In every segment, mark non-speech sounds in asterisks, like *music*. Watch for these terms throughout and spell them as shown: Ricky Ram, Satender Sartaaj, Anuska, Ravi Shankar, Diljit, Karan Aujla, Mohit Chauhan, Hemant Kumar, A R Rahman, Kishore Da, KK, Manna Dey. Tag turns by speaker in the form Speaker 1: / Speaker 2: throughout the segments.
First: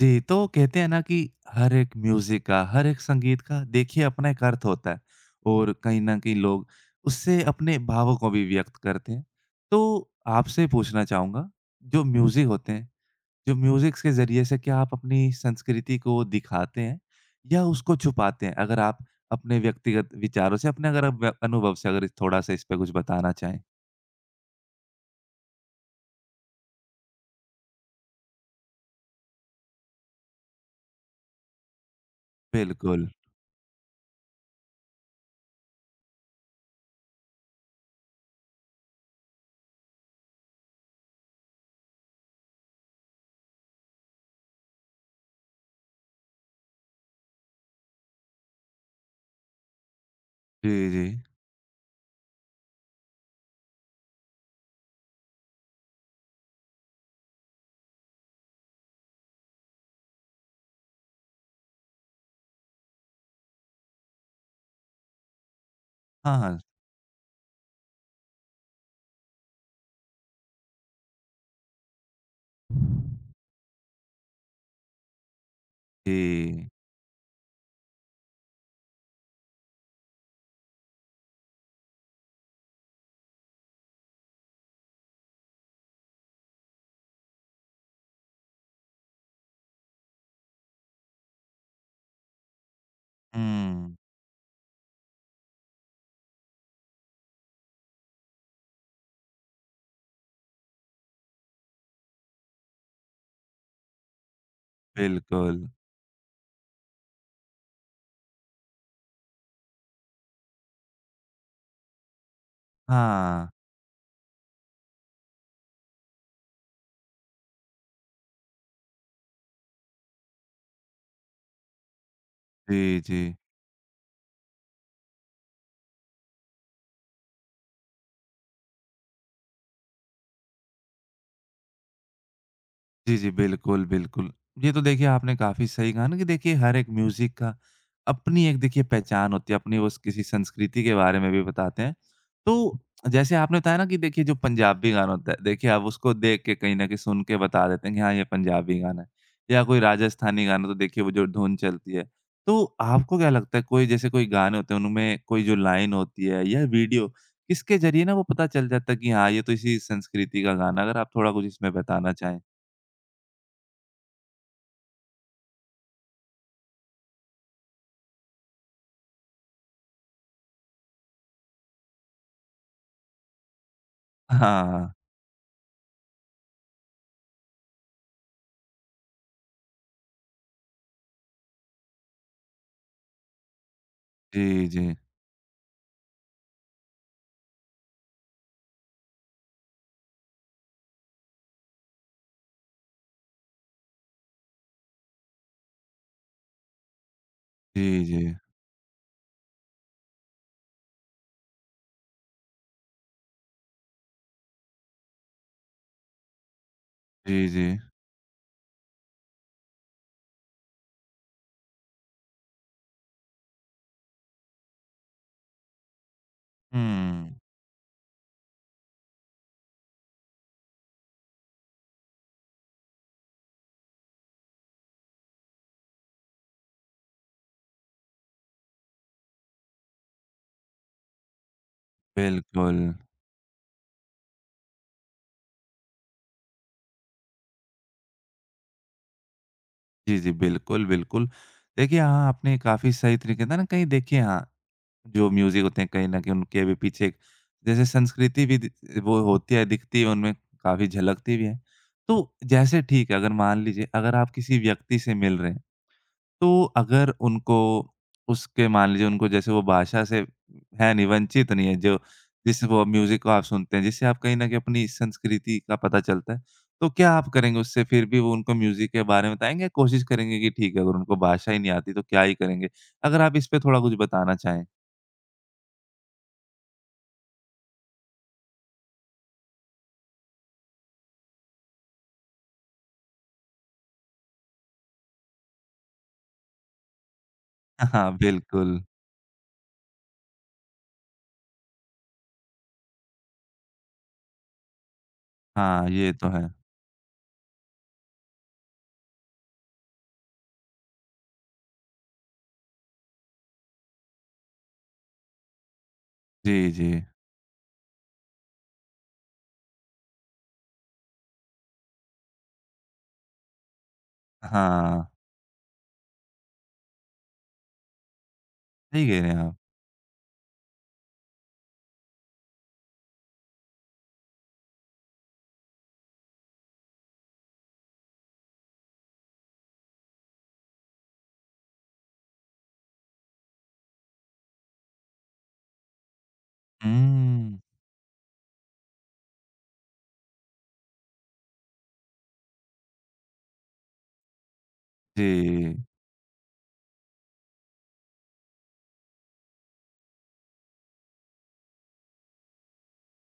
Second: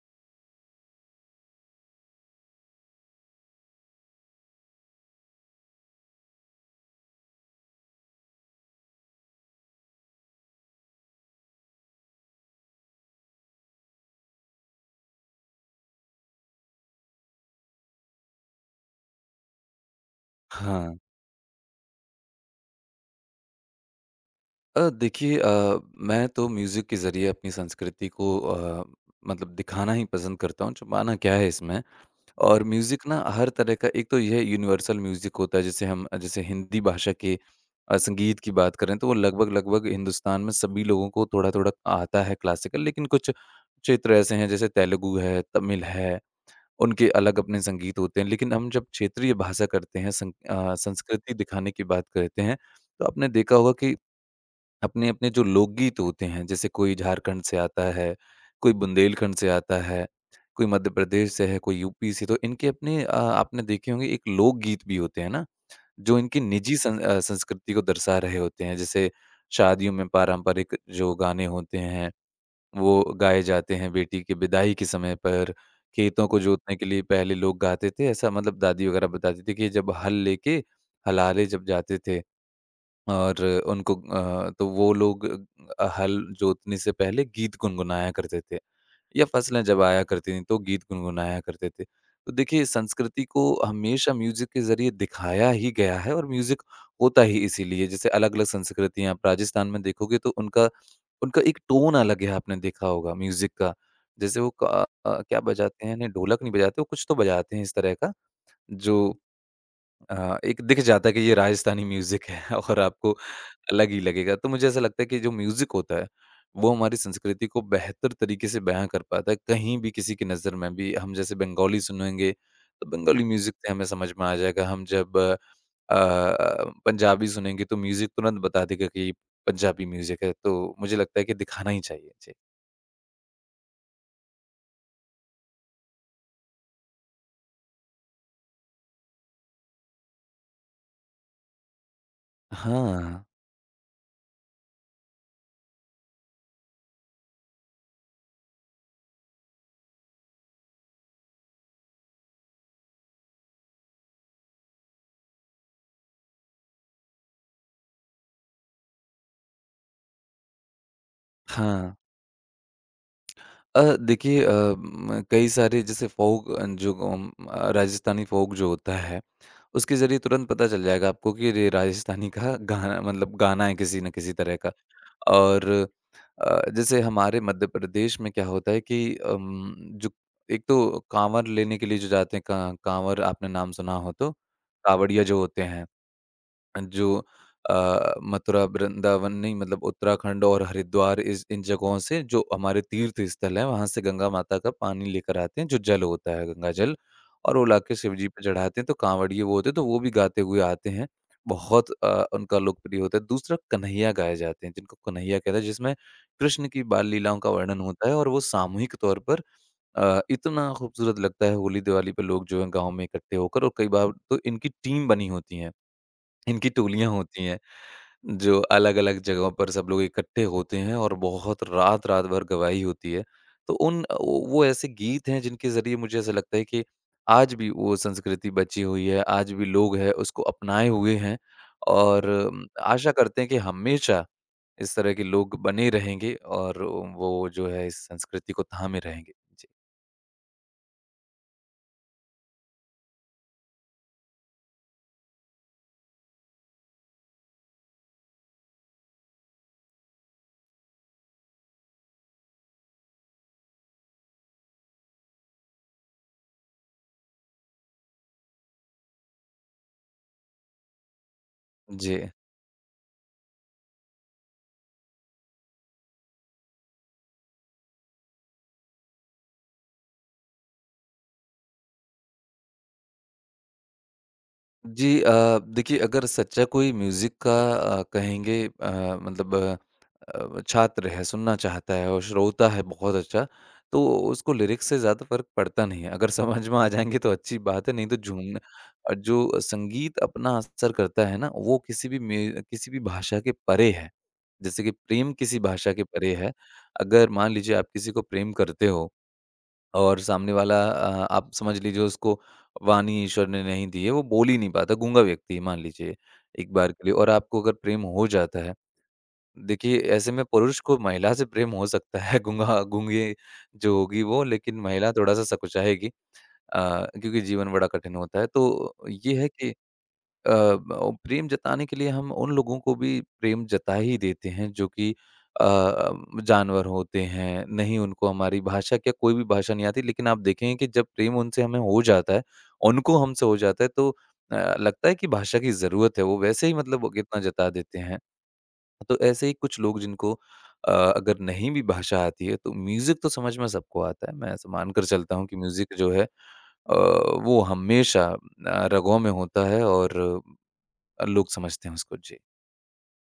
Speaker 1: जी, तो कहते हैं ना कि हर एक म्यूज़िक का, हर एक संगीत का देखिए अपना एक अर्थ होता है और कहीं न कहीं लोग उससे अपने भावों को भी व्यक्त करते हैं। तो आपसे पूछना चाहूँगा, जो म्यूज़िक होते हैं, जो म्यूज़िक्स के ज़रिए से क्या आप अपनी संस्कृति को दिखाते हैं या उसको छुपाते हैं? अगर आप अपने व्यक्तिगत विचारों से, अपने
Speaker 2: हाँ।
Speaker 1: अगर आप व अनुभव से अगर थोड़ा-सा इस पे कुछ बताना चाहें?
Speaker 2: देखिए मैं तो म्यूज़िक के ज़रिए अपनी संस्कृति को मतलब दिखाना ही पसंद करता हूँ, छुपाना क्या है इसमें। और म्यूज़िक
Speaker 1: बिल्कुल।
Speaker 2: ना हर तरह का एक तो यह यूनिवर्सल म्यूज़िक होता है, जैसे हम जैसे हिंदी भाषा के संगीत की बात करें तो वो लगभग-लगभग हिंदुस्तान में सभी लोगों को थोड़ा-थोड़ा आता है क्लासिकल, लेकिन कुछ क्षेत्र ऐसे हैं जैसे तेलुगु है, तमिल है, उनके अलग अपने संगीत होते हैं। लेकिन हम जब क्षेत्रीय भाषा करते हैं,
Speaker 1: जी, जी।
Speaker 2: संस्कृति दिखाने की बात करते हैं, तो आपने देखा होगा कि अपने-अपने जो लोकगीत होते हैं, जैसे कोई झारखंड से आता है, कोई बुंदेलखंड से आता है, कोई मध्य प्रदेश से है, कोई यूपी से, तो इनके अपने आपने देखे होंगे एक लोकगीत भी होते हैं ना, जो
Speaker 1: हाँ,
Speaker 2: इनकी
Speaker 1: हाँ।
Speaker 2: निजी संस्कृति को दर्शा रहे होते हैं। जैसे शादियों में पारंपरिक जो गाने होते हैं, वो गाए जाते हैं बेटी की विदाई के समय पर, खेतों को
Speaker 1: जी।
Speaker 2: जोतने के लिए पहले लोग गाते थे, ऐसा मतलब दादी वगैरह बताती थी कि जब हल लेके हलाले जब जाते थे और उनको तो वो लोग हल जोतने से पहले गीत गुनगुनाया करते थे या फसलें जब आया करती थी तो गीत गुनगुनाया करते थे, तो देखिए संस्कृति को
Speaker 1: हुँ,
Speaker 2: हमेशा म्यूजिक के जरिए दिखाया ही गया है। और म्यूजिक होता ही इसीलिए, जैसे अलग अलग संस्कृतियां आप राजस्थान में देखोगे तो उनका उनका एक टोन अलग है, आपने देखा होगा म्यूजिक का। जैसे क्या
Speaker 1: बिल्कुल।
Speaker 2: बजाते हैं, नहीं ढोलक नहीं बजाते, वो कुछ तो बजाते हैं इस तरह का जो एक दिख जाता है कि ये राजस्थानी म्यूजिक है *laughs* और आपको
Speaker 1: हाँ।
Speaker 2: अलग ही लगेगा। तो मुझे ऐसा लगता है कि जो म्यूज़िक होता है, वो हमारी संस्कृति को बेहतर तरीके से बयाँ कर पाता है, कहीं भी किसी की नज़र में भी। हम जैसे बंगाली सुनेंगे, तो
Speaker 1: जी,
Speaker 2: बंगाली
Speaker 1: जी।
Speaker 2: म्यूज़िक से हमें समझ में आ जाएगा। हम जब पंजाबी सुनेंगे, तो म्यूज़िक तुरंत बता देगा कि ये पंजाबी म्यूज़िक है। तो मुझे लगता है कि दिखाना ही चाहिए। जी।
Speaker 1: जी, जी। बिल्कुल, बिल्कुल। ये तो देखिए आपने काफ़ी सही कहा ना कि देखिए हर एक म्यूज़िक का अपनी एक देखिए पहचान होती है, अपनी वो स किसी संस्कृति के बारे में भी बताते हैं। तो
Speaker 2: हाँ,
Speaker 1: जैसे आपने बताया ना कि देखिए जो पंजाबी गाना होता है, देखिए आप उसको देख के कहीं न कहीं सुन के बता देते हैं कि हाँ, ये पंजाबी गाना है या कोई राजस्थानी गाना तो देखिए वो जो धुन चलती है। तो आपको क्या लगता है कोई जैसे कोई गाने होते हैं उनमें कोई जो लाइन होती है या वीडियो किसके ज़रिए ना वो पता चल जाता है कि हाँ, ये तो इसी संस्कृति का गाना है? अगर आप थोड़ा कुछ इसमें
Speaker 2: हाँ।
Speaker 1: बताना चाहें।
Speaker 2: देखिए म कई सारे जैसे फ़ोक जो राजस्थानी फ़ोक जो होता है उसके ज़रिए तुरंत पता चल जाएगा आपको कि ये राजस्थानी का गाना, मतलब गाना है किसी न किसी तरह का।
Speaker 1: हाँ।
Speaker 2: और जैसे हमारे मध्य प्रदेश में क्या होता है कि जो एक तो काँवड़ लेने के लिए जो जाते हैं, काँवड़ आपने नाम सुना हो तो,
Speaker 1: जी, जी।
Speaker 2: काँवड़िया जो होते हैं। जो मथुरा, वृंदावन नहीं, मतलब उत्तराखंड और हरिद्वार, इस इन जगहों से जो हमारे तीर्थ स्थल हैं, वहाँ से गंगा माता का पानी लेकर आते हैं, जो जल होता है गंगा जल, और वो लाके
Speaker 1: जी,
Speaker 2: शिव
Speaker 1: जी।
Speaker 2: जी पे चढ़ाते हैं, तो कांवड़िए वो होते हैं, तो वो भी गाते हुए आते हैं। बहुत उनका लोकप्रिय होता है। दूसरा कन्हैया गाए जाते हैं, जिनको कन्हैया कहते हैं, जिसमें कृष्ण की बाल लीलाओं
Speaker 1: जी,
Speaker 2: का
Speaker 1: जी।
Speaker 2: वर्णन होता है और वो सामूहिक तौर पर इतना खूबसूरत लगता है। होली-दिवाली पे लोग जो हैं गाँव में इकट्ठे होकर, और कई बार तो इनकी टीम बनी होती हैं। इनकी टोलियाँ
Speaker 1: हुँ।
Speaker 2: होती हैं, जो अलग-अलग जगहों पर सब लोग इकट्ठे होते हैं और बहुत रात-रात भर गवाही होती है। तो वो ऐसे गीत हैं जिनके ज़रिए मुझे ऐसा लगता है कि आज भी वो संस्कृति बची हुई है, आज भी लोग हैं उसको अपनाए हुए हैं और
Speaker 1: बिल्कुल।
Speaker 2: आशा करते हैं कि हमेशा इस तरह के लोग बने रहेंगे और वो जो है इस संस्कृति को थामे रहेंगे। जी।
Speaker 1: जी, जी। बिल्कुल, बिल्कुल। देखिए हाँ, आपने काफ़ी सही तरीके से ना कहीं देखिए हाँ, जो म्यूज़िक होते हैं कहीं न कहीं उनके भी पीछे एक जैसे संस्कृति भी दि वो होती है, दिखती है उनमें, काफ़ी झलकती भी है। तो जैसे ठीक है अगर मान लीजिए अगर आप किसी व्यक्ति से मिल रहे हैं तो अगर उनको उसके मान लीजिए उनको जैसे वो भाषा से है नहीं, वंचित नहीं है जो
Speaker 2: जी।
Speaker 1: जिस वो म्यूज़िक को आप सुनते हैं, जिससे आप कहीं न कहीं अपनी संस्कृति का पता चलता है। तो क्या आप करेंगे उससे फिर भी वो उनको म्यूज़िक के बारे में बताएँगे या कोशिश करेंगे कि ठीक है अगर उनको भाषा ही नहीं आती तो क्या ही करेंगे? अगर आप इस पे थोड़ा कुछ बताना चाहें?
Speaker 2: जी। देखिए, अगर सच्चा कोई म्यूज़िक का कहेंगे, मतलब छात्र है, सुनना चाहता है और श्रोता है बहुत अच्छा, तो उसको लिरिक्स से ज़्यादा फ़र्क पड़ता नहीं है। अगर समझ में आ जाएँगे तो अच्छी बात
Speaker 1: *laughs*
Speaker 2: है, नहीं
Speaker 1: हाँ,
Speaker 2: तो झूमना।
Speaker 1: बिल्कुल।
Speaker 2: जो संगीत अपना असर करता है ना, वो किसी भी म्यू किसी भी भाषा के परे है। जैसे कि प्रेम किसी
Speaker 1: हाँ,
Speaker 2: भाषा के
Speaker 1: ये तो
Speaker 2: परे
Speaker 1: है।
Speaker 2: है। अगर मान लीजिए आप किसी को प्रेम करते हो और सामने वाला आप समझ लीजिए उसको वाणी ईश्वर ने नहीं दी है, वो बोल ही नहीं पाता, गूंगा व्यक्ति है मान लीजिए
Speaker 1: जी,
Speaker 2: एक
Speaker 1: जी।
Speaker 2: बार के लिए, और आपको अगर प्रेम हो जाता है, देखिए ऐसे में पुरुष को महिला से प्रेम हो सकता है। *laughs* गूंगा गूंगी जो होगी वो, लेकिन
Speaker 1: हाँ,
Speaker 2: महिला थोड़ा-सा सकुचाएगी क्योंकि जीवन बड़ा कठिन होता है। तो
Speaker 1: सही कह रहे
Speaker 2: ये
Speaker 1: हैं
Speaker 2: है
Speaker 1: आप।
Speaker 2: कि ब प्रेम जताने के लिए हम उन लोगों को भी प्रेम जता ही देते हैं जो कि अ, जानवर होते हैं, नहीं उनको हमारी भाषा, क्या कोई भी भाषा नहीं आती, लेकिन आप देखेंगे कि जब प्रेम उनसे हमें हो जाता है, उनको हमसे हो जाता है, तो लगता है कि भाषा की ज़रूरत है, वो वैसे ही मतलब वो कितना
Speaker 1: हुँ,
Speaker 2: जता देते हैं। तो ऐसे ही कुछ लोग जिनको अगर नहीं भी भाषा आती है तो म्यूज़िक तो समझ में सबको आता है। मैं ऐसा मानकर चलता हूँ कि
Speaker 1: जी।
Speaker 2: म्यूज़िक जो है अ, वो हमेशा रगों में होता है और लोग समझते हैं उसको। जी।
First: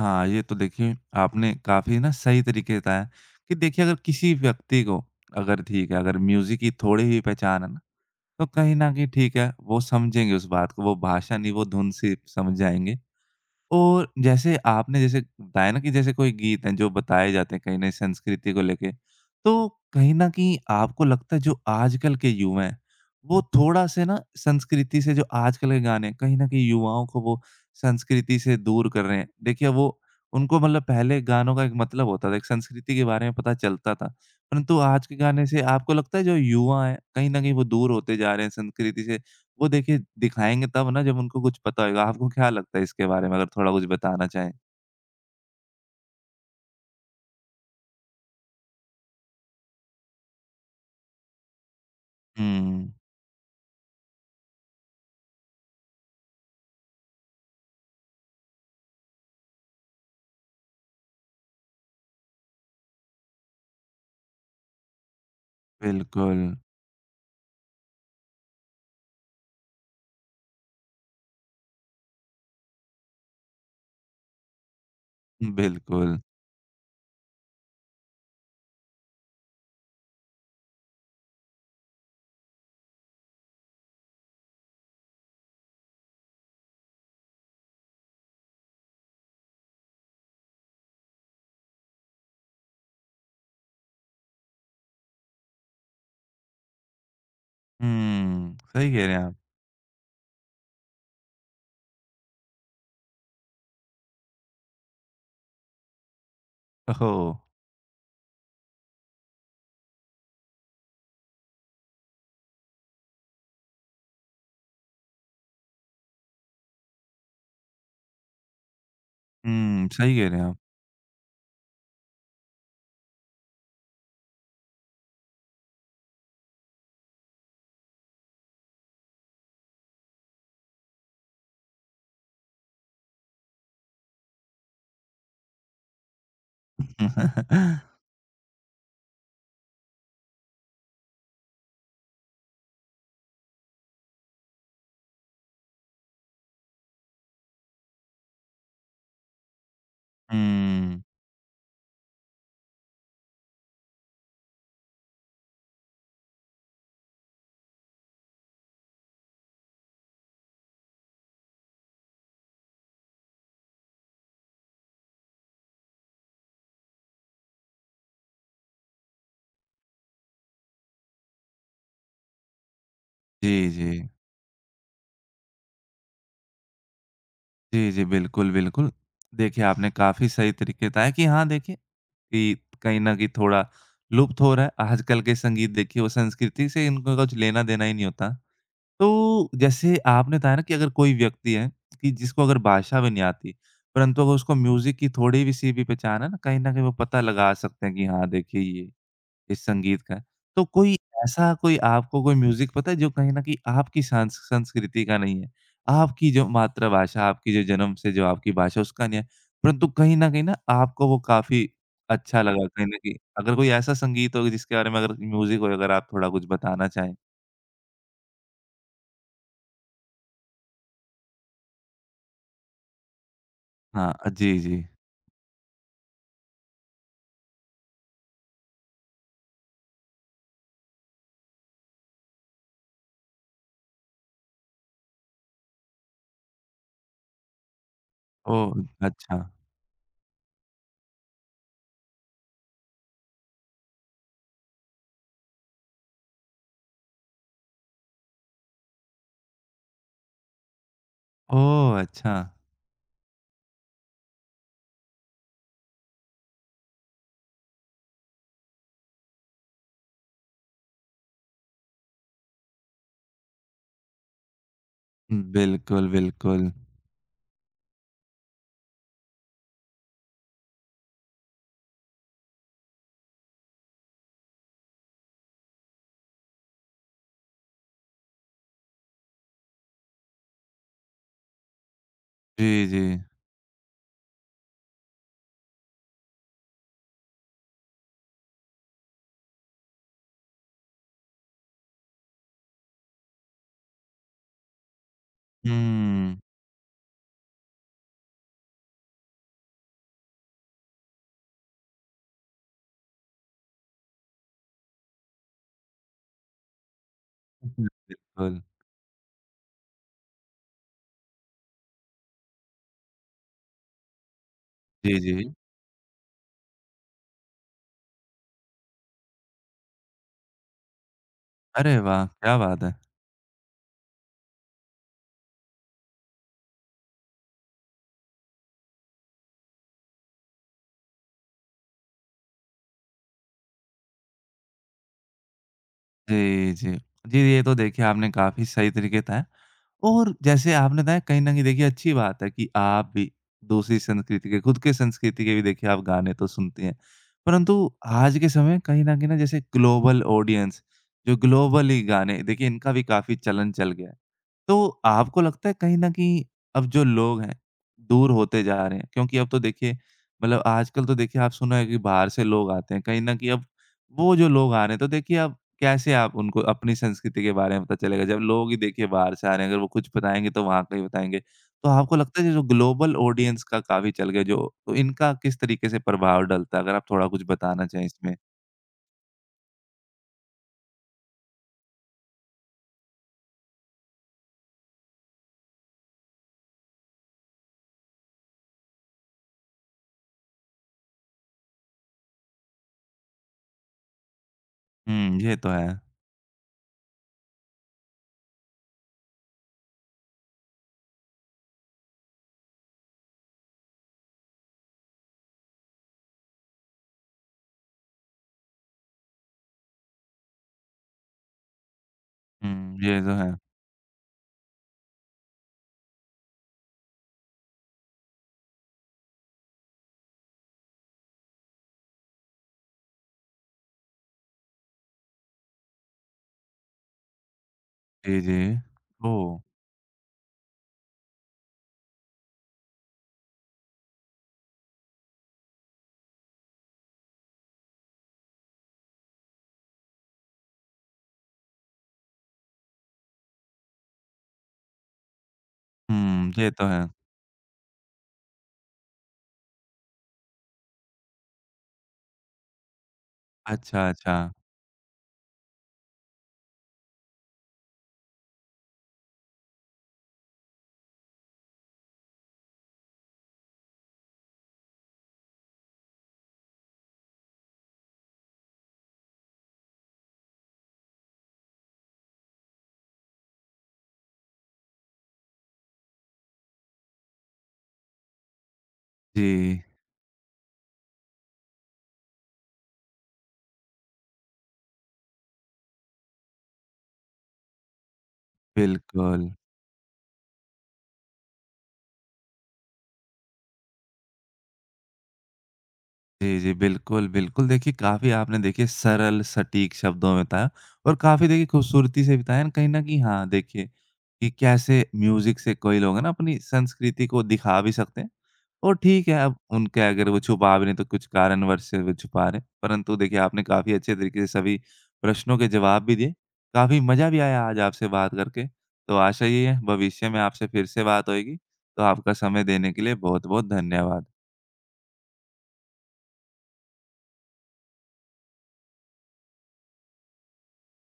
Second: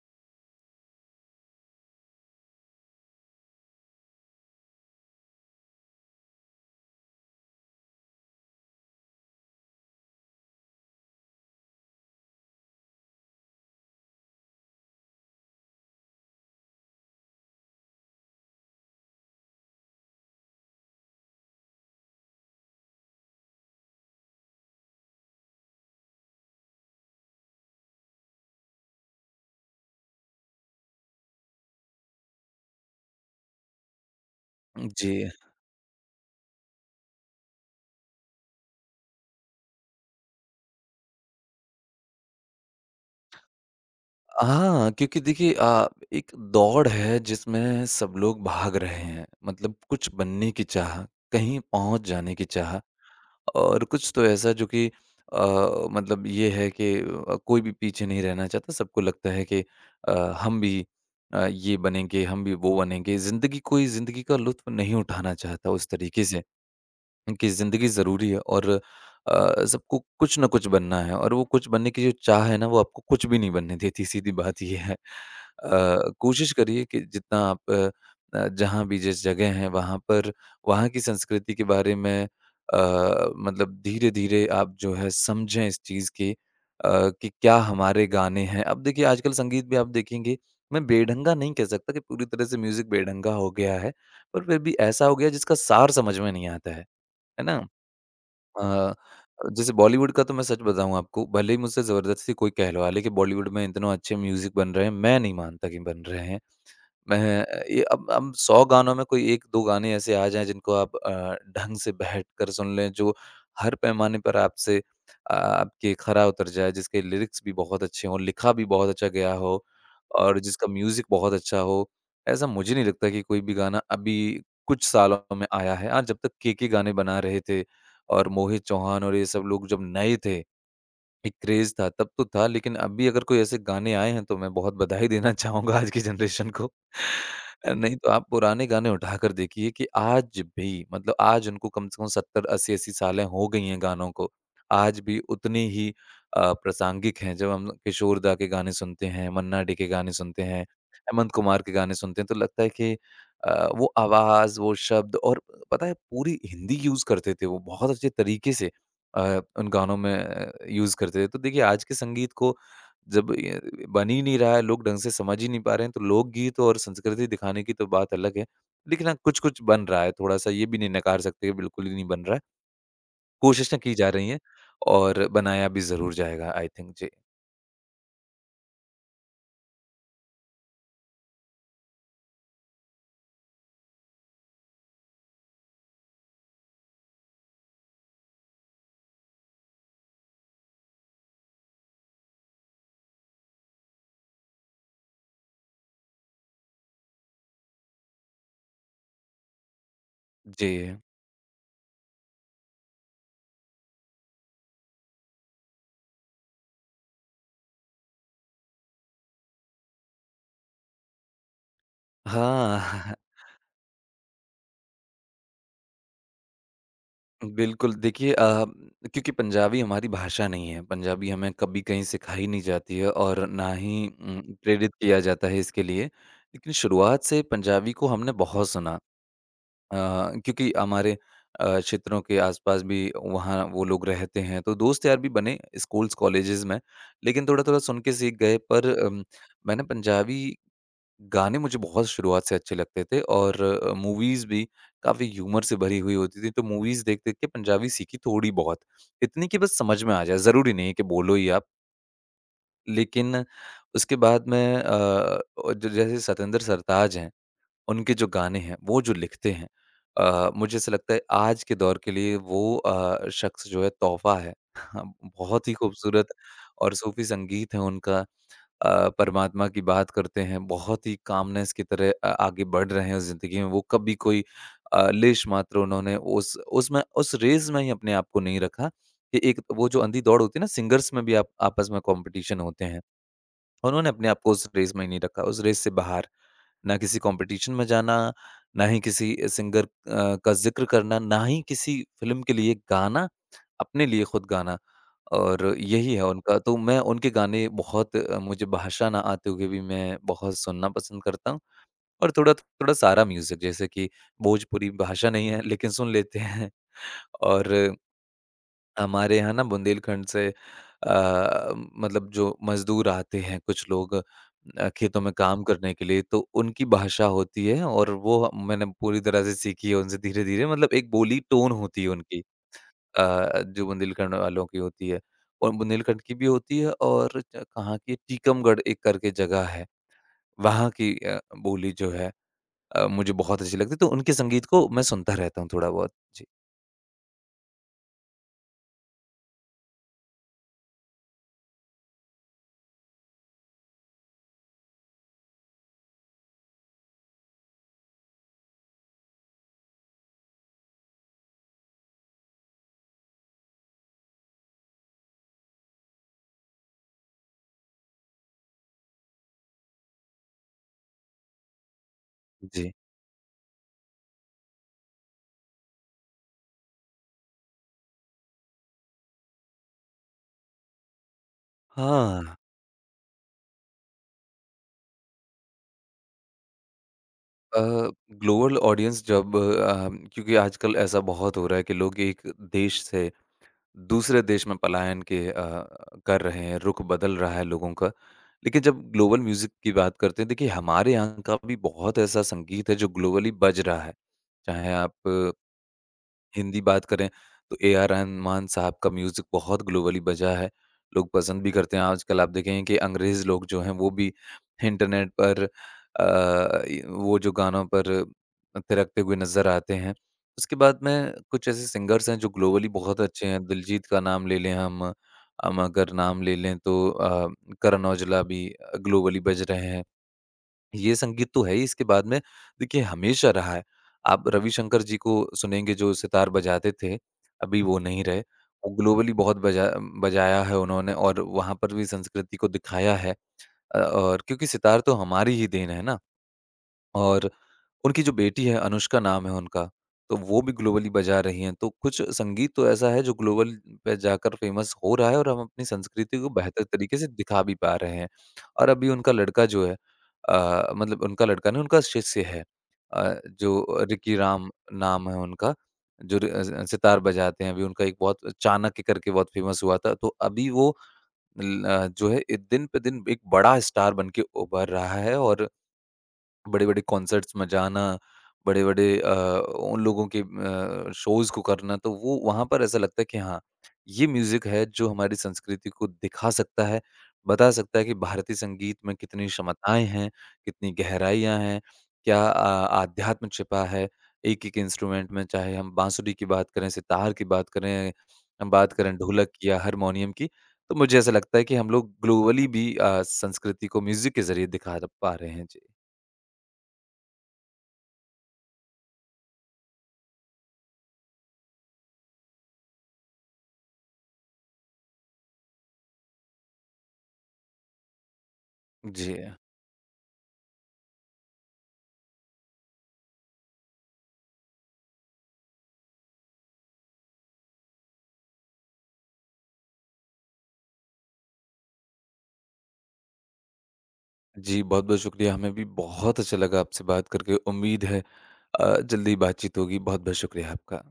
Speaker 1: हाँ, ये तो देखिए आपने काफ़ी ना सही तरीके बताया कि देखिए अगर किसी व्यक्ति को अगर ठीक है, अगर म्यूज़िक की थोड़ी भी पहचान है ना, तो कहीं न कहीं ठीक है, वो समझेंगे उस बात को, वो भाषा नहीं, वो धुन से समझ जाएँगे। और जैसे आपने जैसे बताया ना कि जैसे कोई गीत हैं जो बताए जाते हैं कहीं ना संस्कृति को लेके तो कहीं ना कहीं आपको लगता है जो आजकल के युवा हैं वो थोड़ा से ना संस्कृति से जो आजकल के गाने हैं, कहीं ना कहीं युवाओं को वो संस्कृति से दूर कर रहे हैं देखिए वो उनको मतलब पहले गानों का एक मतलब होता था एक संस्कृति के बारे में पता चलता था परंतु आज
Speaker 2: जी।
Speaker 1: के गाने से आपको लगता है जो युवा है कहीं ना कहीं वो दूर होते जा रहे हैं संस्कृति से वो देखिए दिखाएँगे तब ना जब उनको कुछ पता होगा। आपको क्या लगता है इसके बारे में अगर थोड़ा कुछ बताना चाहें?
Speaker 2: हाँ, क्योंकि देखिए एक दौड़ है जिसमें सब लोग भाग रहे हैं। मतलब कुछ बनने की चाह, कहीं पहुँच जाने की चाह
Speaker 1: हुँ,
Speaker 2: और कुछ तो ऐसा जो कि अ, मतलब ये है कि कोई भी पीछे नहीं रहना चाहता। सबको लगता है कि अ, हम भी ये बनेंगे, हम भी वो बनेंगे। ज़िंदगी कोई ज़िंदगी का लुत्फ़ नहीं उठाना चाहता उस तरीके
Speaker 1: बिल्कुल।
Speaker 2: से। कि ज़िंदगी ज़रूरी है और सबको कुछ ना कुछ बनना है, और वो कुछ बनने की जो चाह है ना, वो आपको कुछ भी नहीं बनने देती, सीधी बात ये है।
Speaker 1: बिल्कुल।
Speaker 2: कोशिश करिए कि जितना आप जहाँ भी जिस जगह हैं, वहाँ पर वहाँ की संस्कृति के बारे में मतलब धीरे-धीरे आप जो है समझें इस चीज़ की, कि क्या हमारे गाने हैं। अब देखिए आजकल संगीत भी आप देखेंगे, मैं बेढंगा नहीं कह सकता कि पूरी तरह से म्यूज़िक बेढंगा हो गया है, पर फिर भी ऐसा हो गया है जिसका सार समझ में नहीं आता है। है ना?
Speaker 1: हुँ, सही
Speaker 2: अ,
Speaker 1: कह रहे हैं आप।
Speaker 2: जैसे बॉलीवुड का तो मैं सच बताऊँ आपको, भले ही मुझसे ज़बरदस्ती कोई कहलवा ले कि बॉलीवुड में इतना अच्छे म्यूज़िक बन रहे हैं, मैं नहीं मानता कि बन रहे हैं। मैं
Speaker 1: ओह!
Speaker 2: ये अब 100 गानों में कोई 1-2 गाने ऐसे आ जाएँ जिनको आप ढंग से बैठकर सुन लें, जो हर पैमाने पर आपके खरा उतर जाए, जिसके लिरिक्स भी बहुत अच्छे हों, लिखा भी बहुत अच्छा गया हो
Speaker 1: हुँ, सही कह
Speaker 2: और
Speaker 1: रहे हैं आप।
Speaker 2: जिसका म्यूज़िक बहुत अच्छा हो। ऐसा मुझे नहीं लगता कि कोई भी गाना अभी कुछ सालों में आया है। हाँ, जब तक केके गाने बना रहे थे और मोहित चौहान और ये सब लोग जब नए थे, एक क्रेज़ था, तब तो था, लेकिन अभी अगर कोई ऐसे गाने आए हैं तो मैं बहुत बधाई देना *laughs* चाहूँगा आज की जनरेशन को। *laughs*
Speaker 1: *laughs*
Speaker 2: नहीं तो आप पुराने गाने उठाकर देखिए कि आज भी, मतलब आज उनको कम से कम 70-80-80 सालें हो गई हैं गानों को। आज भी उतनी ही प्रासंगिक हैं। जब हम किशोर दा के गाने सुनते हैं, मन्ना डे के गाने सुनते हैं,
Speaker 1: हुँ,
Speaker 2: हेमंत कुमार के गाने सुनते हैं, तो लगता है कि वो आवाज़, वो शब्द, और पता है पूरी हिंदी यूज़ करते थे वो बहुत अच्छे तरीके से। उन गानों में यूज़ करते थे। तो देखिए आज के संगीत को जब ये बन ही नहीं रहा है, लोग ढंग से समझ ही नहीं पा रहे हैं, तो लोकगीत और संस्कृति दिखाने की तो बात अलग है। लेकिन हाँ, कुछ-कुछ बन रहा है, थोड़ा-सा ये भी नहीं नकार सकते कि बिल्कुल ही नहीं बन रहा है।
Speaker 1: जी,
Speaker 2: कोशिशें की
Speaker 1: जी।
Speaker 2: जा रही हैं और बनाया भी ज़रूर जाएगा आई थिंक। जी।
Speaker 1: जी, जी, बिल्कुल, बिल्कुल। देखिए आपने काफ़ी सही तरीके बताया कि हाँ देखिए, कि कहीं न कहीं थोड़ा लुप्त हो रहा है। आजकल के संगीत देखिए वो संस्कृति से इनका कुछ लेना-देना ही नहीं होता। तो जैसे आपने बताया ना कि अगर कोई व्यक्ति है कि जिसको अगर भाषा भी नहीं आती, परंतु अगर उसको म्यूज़िक की थोड़ी-सी भी पहचान है ना, कहीं न कहीं वो पता लगा सकते हैं कि हाँ, देखिए ये इस संगीत का है। तो कोई
Speaker 2: जी।
Speaker 1: ऐसा कोई आपको कोई म्यूज़िक पता है जो कहीं न कहीं आपकी सांस संस्कृति का नहीं है, आपकी जो मातृभाषा, आपकी जो जन्म से जो आपकी भाषा उसका नहीं है, परंतु कहीं न कहीं ना आपको वो काफ़ी अच्छा लगा कहीं न कहीं।
Speaker 2: हाँ। *laughs*
Speaker 1: अगर कोई ऐसा संगीत हो जिसके बारे में अगर म्यूज़िक हो अगर आप थोड़ा कुछ बताना चाहें?
Speaker 2: बिल्कुल, देखिए क्योंकि पंजाबी हमारी भाषा नहीं है, पंजाबी हमें कभी कहीं सिखाई नहीं जाती है और ना ही
Speaker 1: हाँ, जी, जी।
Speaker 2: प्रेरित किया जाता है इसके लिए। लेकिन शुरुआत से पंजाबी को हमने बहुत सुना अ, क्योंकि हमारे क्षेत्रों के आस-पास भी वहाँ वो लोग रहते हैं, तो दोस्त यार भी बने स्कूल्स, कॉलेजेस में। लेकिन थोड़ा-थोड़ा सुन के सीख गए
Speaker 1: ओह!
Speaker 2: पर
Speaker 1: अच्छा।
Speaker 2: मैंने पंजाबी गाने, मुझे बहुत शुरुआत से अच्छे लगते थे, और मूवीज़ भी काफ़ी ह्यूमर से भरी हुई होती थी, तो मूवीज़ देख-देख के पंजाबी सीखी थोड़ी बहुत। इतनी कि बस समझ में आ जाए, ज़रूरी नहीं है कि बोलो ही आप।
Speaker 1: ओह! अच्छा।
Speaker 2: लेकिन उसके बाद मैं अ, अ, ज जैसे सतेंद्र सरताज हैं, उनके जो गाने हैं, वो जो लिखते हैं मुझे ऐसा लगता है आज के दौर के लिए वो शख्स जो है तोहफ़ा है। *laughs*
Speaker 1: हुँ,
Speaker 2: बहुत ही
Speaker 1: बिल्कुल,
Speaker 2: खूबसूरत
Speaker 1: बिल्कुल।
Speaker 2: और सूफ़ी संगीत है उनका। परमात्मा की बात करते हैं, बहुत ही कामनेस की तरह आगे बढ़ रहे हैं ज़िंदगी में, वो कभी कोई लेश मात्र उन्होंने उस उसमें उस रेस में ही अपने आप को नहीं रखा कि एक वो जो अंधी दौड़ होती है ना, सिंगर्स में भी आप आपस में कॉम्पिटिशन होते
Speaker 1: जी, जी।
Speaker 2: हैं, उन्होंने अपने आप को उस रेस में ही नहीं रखा, उस रेस से बाहर। ना किसी कॉम्पिटिशन में जाना, ना ही किसी सिंगर का ज़िक्र करना, ना ही किसी फ़िल्म के लिए गाना, अपने लिए खुद गाना और यही है
Speaker 1: हुँ।
Speaker 2: उनका। तो मैं उनके गाने बहुत मुझे भाषा ना आते हुए भी मैं बहुत सुनना पसंद करता हूँ और थोड़ा-थोड़ा सारा म्यूज़िक जैसे कि भोजपुरी भाषा नहीं है लेकिन सुन लेते हैं और
Speaker 1: बिल्कुल।
Speaker 2: हमारे यहाँ ना बुंदेलखंड से अ, मतलब जो मज़दूर आते हैं कुछ लोग
Speaker 1: जी,
Speaker 2: खेतों में
Speaker 1: जी।
Speaker 2: काम करने के लिए तो उनकी भाषा होती है और मैंने पूरी तरह से सीखी है उनसे धीरे-धीरे मतलब एक बोली टोन
Speaker 1: अरे
Speaker 2: होती है
Speaker 1: वाह!
Speaker 2: उनकी
Speaker 1: क्या बात है।
Speaker 2: अ, जो बुंदेलखंड वालों की होती है और बुंदेलखंड की भी होती है और च कहाँ की टीकमगढ़ एक करके जगह है, वहाँ की बोली जो है मुझे बहुत अच्छी लगती है तो उनके संगीत को मैं सुनता रहता हूँ थोड़ा बहुत। जी,
Speaker 1: जी, जी। जी, ये तो देखिए आपने काफ़ी सही तरीके बताया और जैसे आपने बताया कहीं न कहीं देखिए अच्छी बात है कि आप भी दूसरी संस्कृति के खुद के संस्कृति के भी देखिए आप गाने तो सुनती हैं। परंतु आज के समय में कहीं न कहीं ना जैसे ग्लोबल ऑडियंस जो ग्लोबली गाने देखिए इनका भी काफ़ी चलन चल गया है। तो आपको लगता है कहीं न कहीं अब जो लोग हैं, दूर होते जा रहे हैं? क्योंकि अब तो देखिए मतलब आजकल तो देखिए आप सुना है कि बाहर से लोग
Speaker 2: जी।
Speaker 1: आते हैं। कहीं न कहीं अब वो जो लोग आ रहे हैं तो देखिए अब कैसे आप उनको अपनी संस्कृति के बारे में पता चलेगा? जब लोग ही देखिए बाहर से आ रहे हैं, अगर वो कुछ बताएँगे तो वहाँ का ही बताएँगे। तो आपको लगता है
Speaker 2: हाँ।
Speaker 1: जो ग्लोबल ऑडियंस का काफ़ी चल गया जो तो इनका किस तरीके से प्रभाव डलता है? अगर आप थोड़ा कुछ
Speaker 2: अ,
Speaker 1: बताना चाहें इसमें?
Speaker 2: ग्लोबल ऑडियंस जब क्योंकि आजकल ऐसा बहुत हो रहा है कि लोग एक देश से दूसरे देश में पलायन के कर रहे हैं, रुख बदल रहा है लोगों का। लेकिन जब ग्लोबल म्यूज़िक की बात करते हैं, देखिए हमारे यहाँ का भी बहुत ऐसा संगीत है जो ग्लोबली बज रहा है। चाहे आप
Speaker 1: हुँ, ये तो है।
Speaker 2: हिंदी बात करें तो A R रहमान साहब का म्यूज़िक बहुत ग्लोबली बजा है। लोग पसंद भी करते हैं। आजकल आप देखेंगे कि अंग्रेज़ लोग जो हैं वो भी इंटरनेट पर अ, इ वो जो गानों पर थिरकते हुए नज़र आते हैं। उसके बाद में कुछ ऐसे सिंगर्स हैं जो ग्लोबली
Speaker 1: हुँ, ये
Speaker 2: बहुत
Speaker 1: तो
Speaker 2: अच्छे
Speaker 1: है।
Speaker 2: हैं। दिलजीत का नाम ले लें हम अगर नाम ले लें तो करण औजला भी ग्लोबली बज रहे हैं। ये संगीत तो है ही, इसके बाद में देखिए हमेशा रहा है। आप रविशंकर जी को सुनेंगे जो सितार बजाते थे, अभी वो नहीं
Speaker 1: जी,
Speaker 2: रहे।
Speaker 1: जी।
Speaker 2: वो ग्लोबली बहुत
Speaker 1: ओह!
Speaker 2: बजा बजाया है उन्होंने और वहाँ पर भी संस्कृति को दिखाया है और क्योंकि सितार तो हमारी ही देन है ना और उनकी जो बेटी है, अनुष्का नाम है उनका, तो वो भी ग्लोबली बजा रही हैं। तो कुछ संगीत तो ऐसा है जो ग्लोबल पे जाकर फ़ेमस हो रहा है और हम अपनी संस्कृति को
Speaker 1: हुँ, ये
Speaker 2: बेहतर
Speaker 1: तो है।
Speaker 2: तरीके से दिखा भी पा रहे हैं। और अभी उनका लड़का जो है मतलब उनका लड़का नहीं, उनका शिष्य है जो
Speaker 1: अच्छा,
Speaker 2: रिकी
Speaker 1: अच्छा।
Speaker 2: राम नाम है उनका, सितार बजाते हैं। अभी उनका एक बहुत चाणक्य करके बहुत फ़ेमस हुआ था। तो अभी वो जो है ए दिन पे दिन एक बड़ा स्टार बन के उभर रहा है और बड़े-बड़े कॉन्सर्ट्स में जाना, बड़े-बड़े उन लोगों के शोज़ को करना, तो वो वहाँ पर ऐसा लगता है कि हाँ, ये म्यूज़िक है जो हमारी संस्कृति को दिखा सकता है, बता सकता है कि भारतीय संगीत में कितनी
Speaker 1: जी,
Speaker 2: क्षमताएँ हैं, कितनी गहराइयाँ हैं, क्या आध्यात्म छिपा है एक-एक इंस्ट्रूमेंट में, चाहे हम बांसुरी की बात करें, सितार की बात करें, हम बात करें
Speaker 1: बिल्कुल।
Speaker 2: ढोलक की या हारमोनियम की। तो मुझे ऐसा लगता है कि हम लोग ग्लोबली भी संस्कृति को म्यूज़िक के ज़रिए दिखा र पा रहे हैं। जी।
Speaker 1: जी, जी। बिल्कुल, बिल्कुल। देखिए, काफ़ी आपने देखिए सरल, सटीक शब्दों में बताया और काफ़ी देखिए खूबसूरती से बताया ना कहीं न कहीं हाँ, देखिए कि कैसे म्यूज़िक से कोई लोग है ना अपनी संस्कृति को दिखा भी सकते हैं। और ठीक है,
Speaker 2: जी।
Speaker 1: अब उनके अगर वो छुपा भी रहे हैं तो कुछ कारणवश से वो छुपा रहे हैं। परंतु देखिए आपने काफ़ी अच्छे तरीके से सभी प्रश्नों के जवाब भी दिए। काफ़ी मज़ा भी आया आज आपसे बात करके। तो आशा यही है भविष्य में आपसे फिर से बात होएगी। तो आपका समय देने के लिए बहुत-बहुत धन्यवाद।
Speaker 2: जी, बहुत-बहुत शुक्रिया, हमें भी बहुत अच्छा लगा आपसे बात करके। उम्मीद है अ, जल्दी बातचीत होगी। बहुत-बहुत शुक्रिया आपका।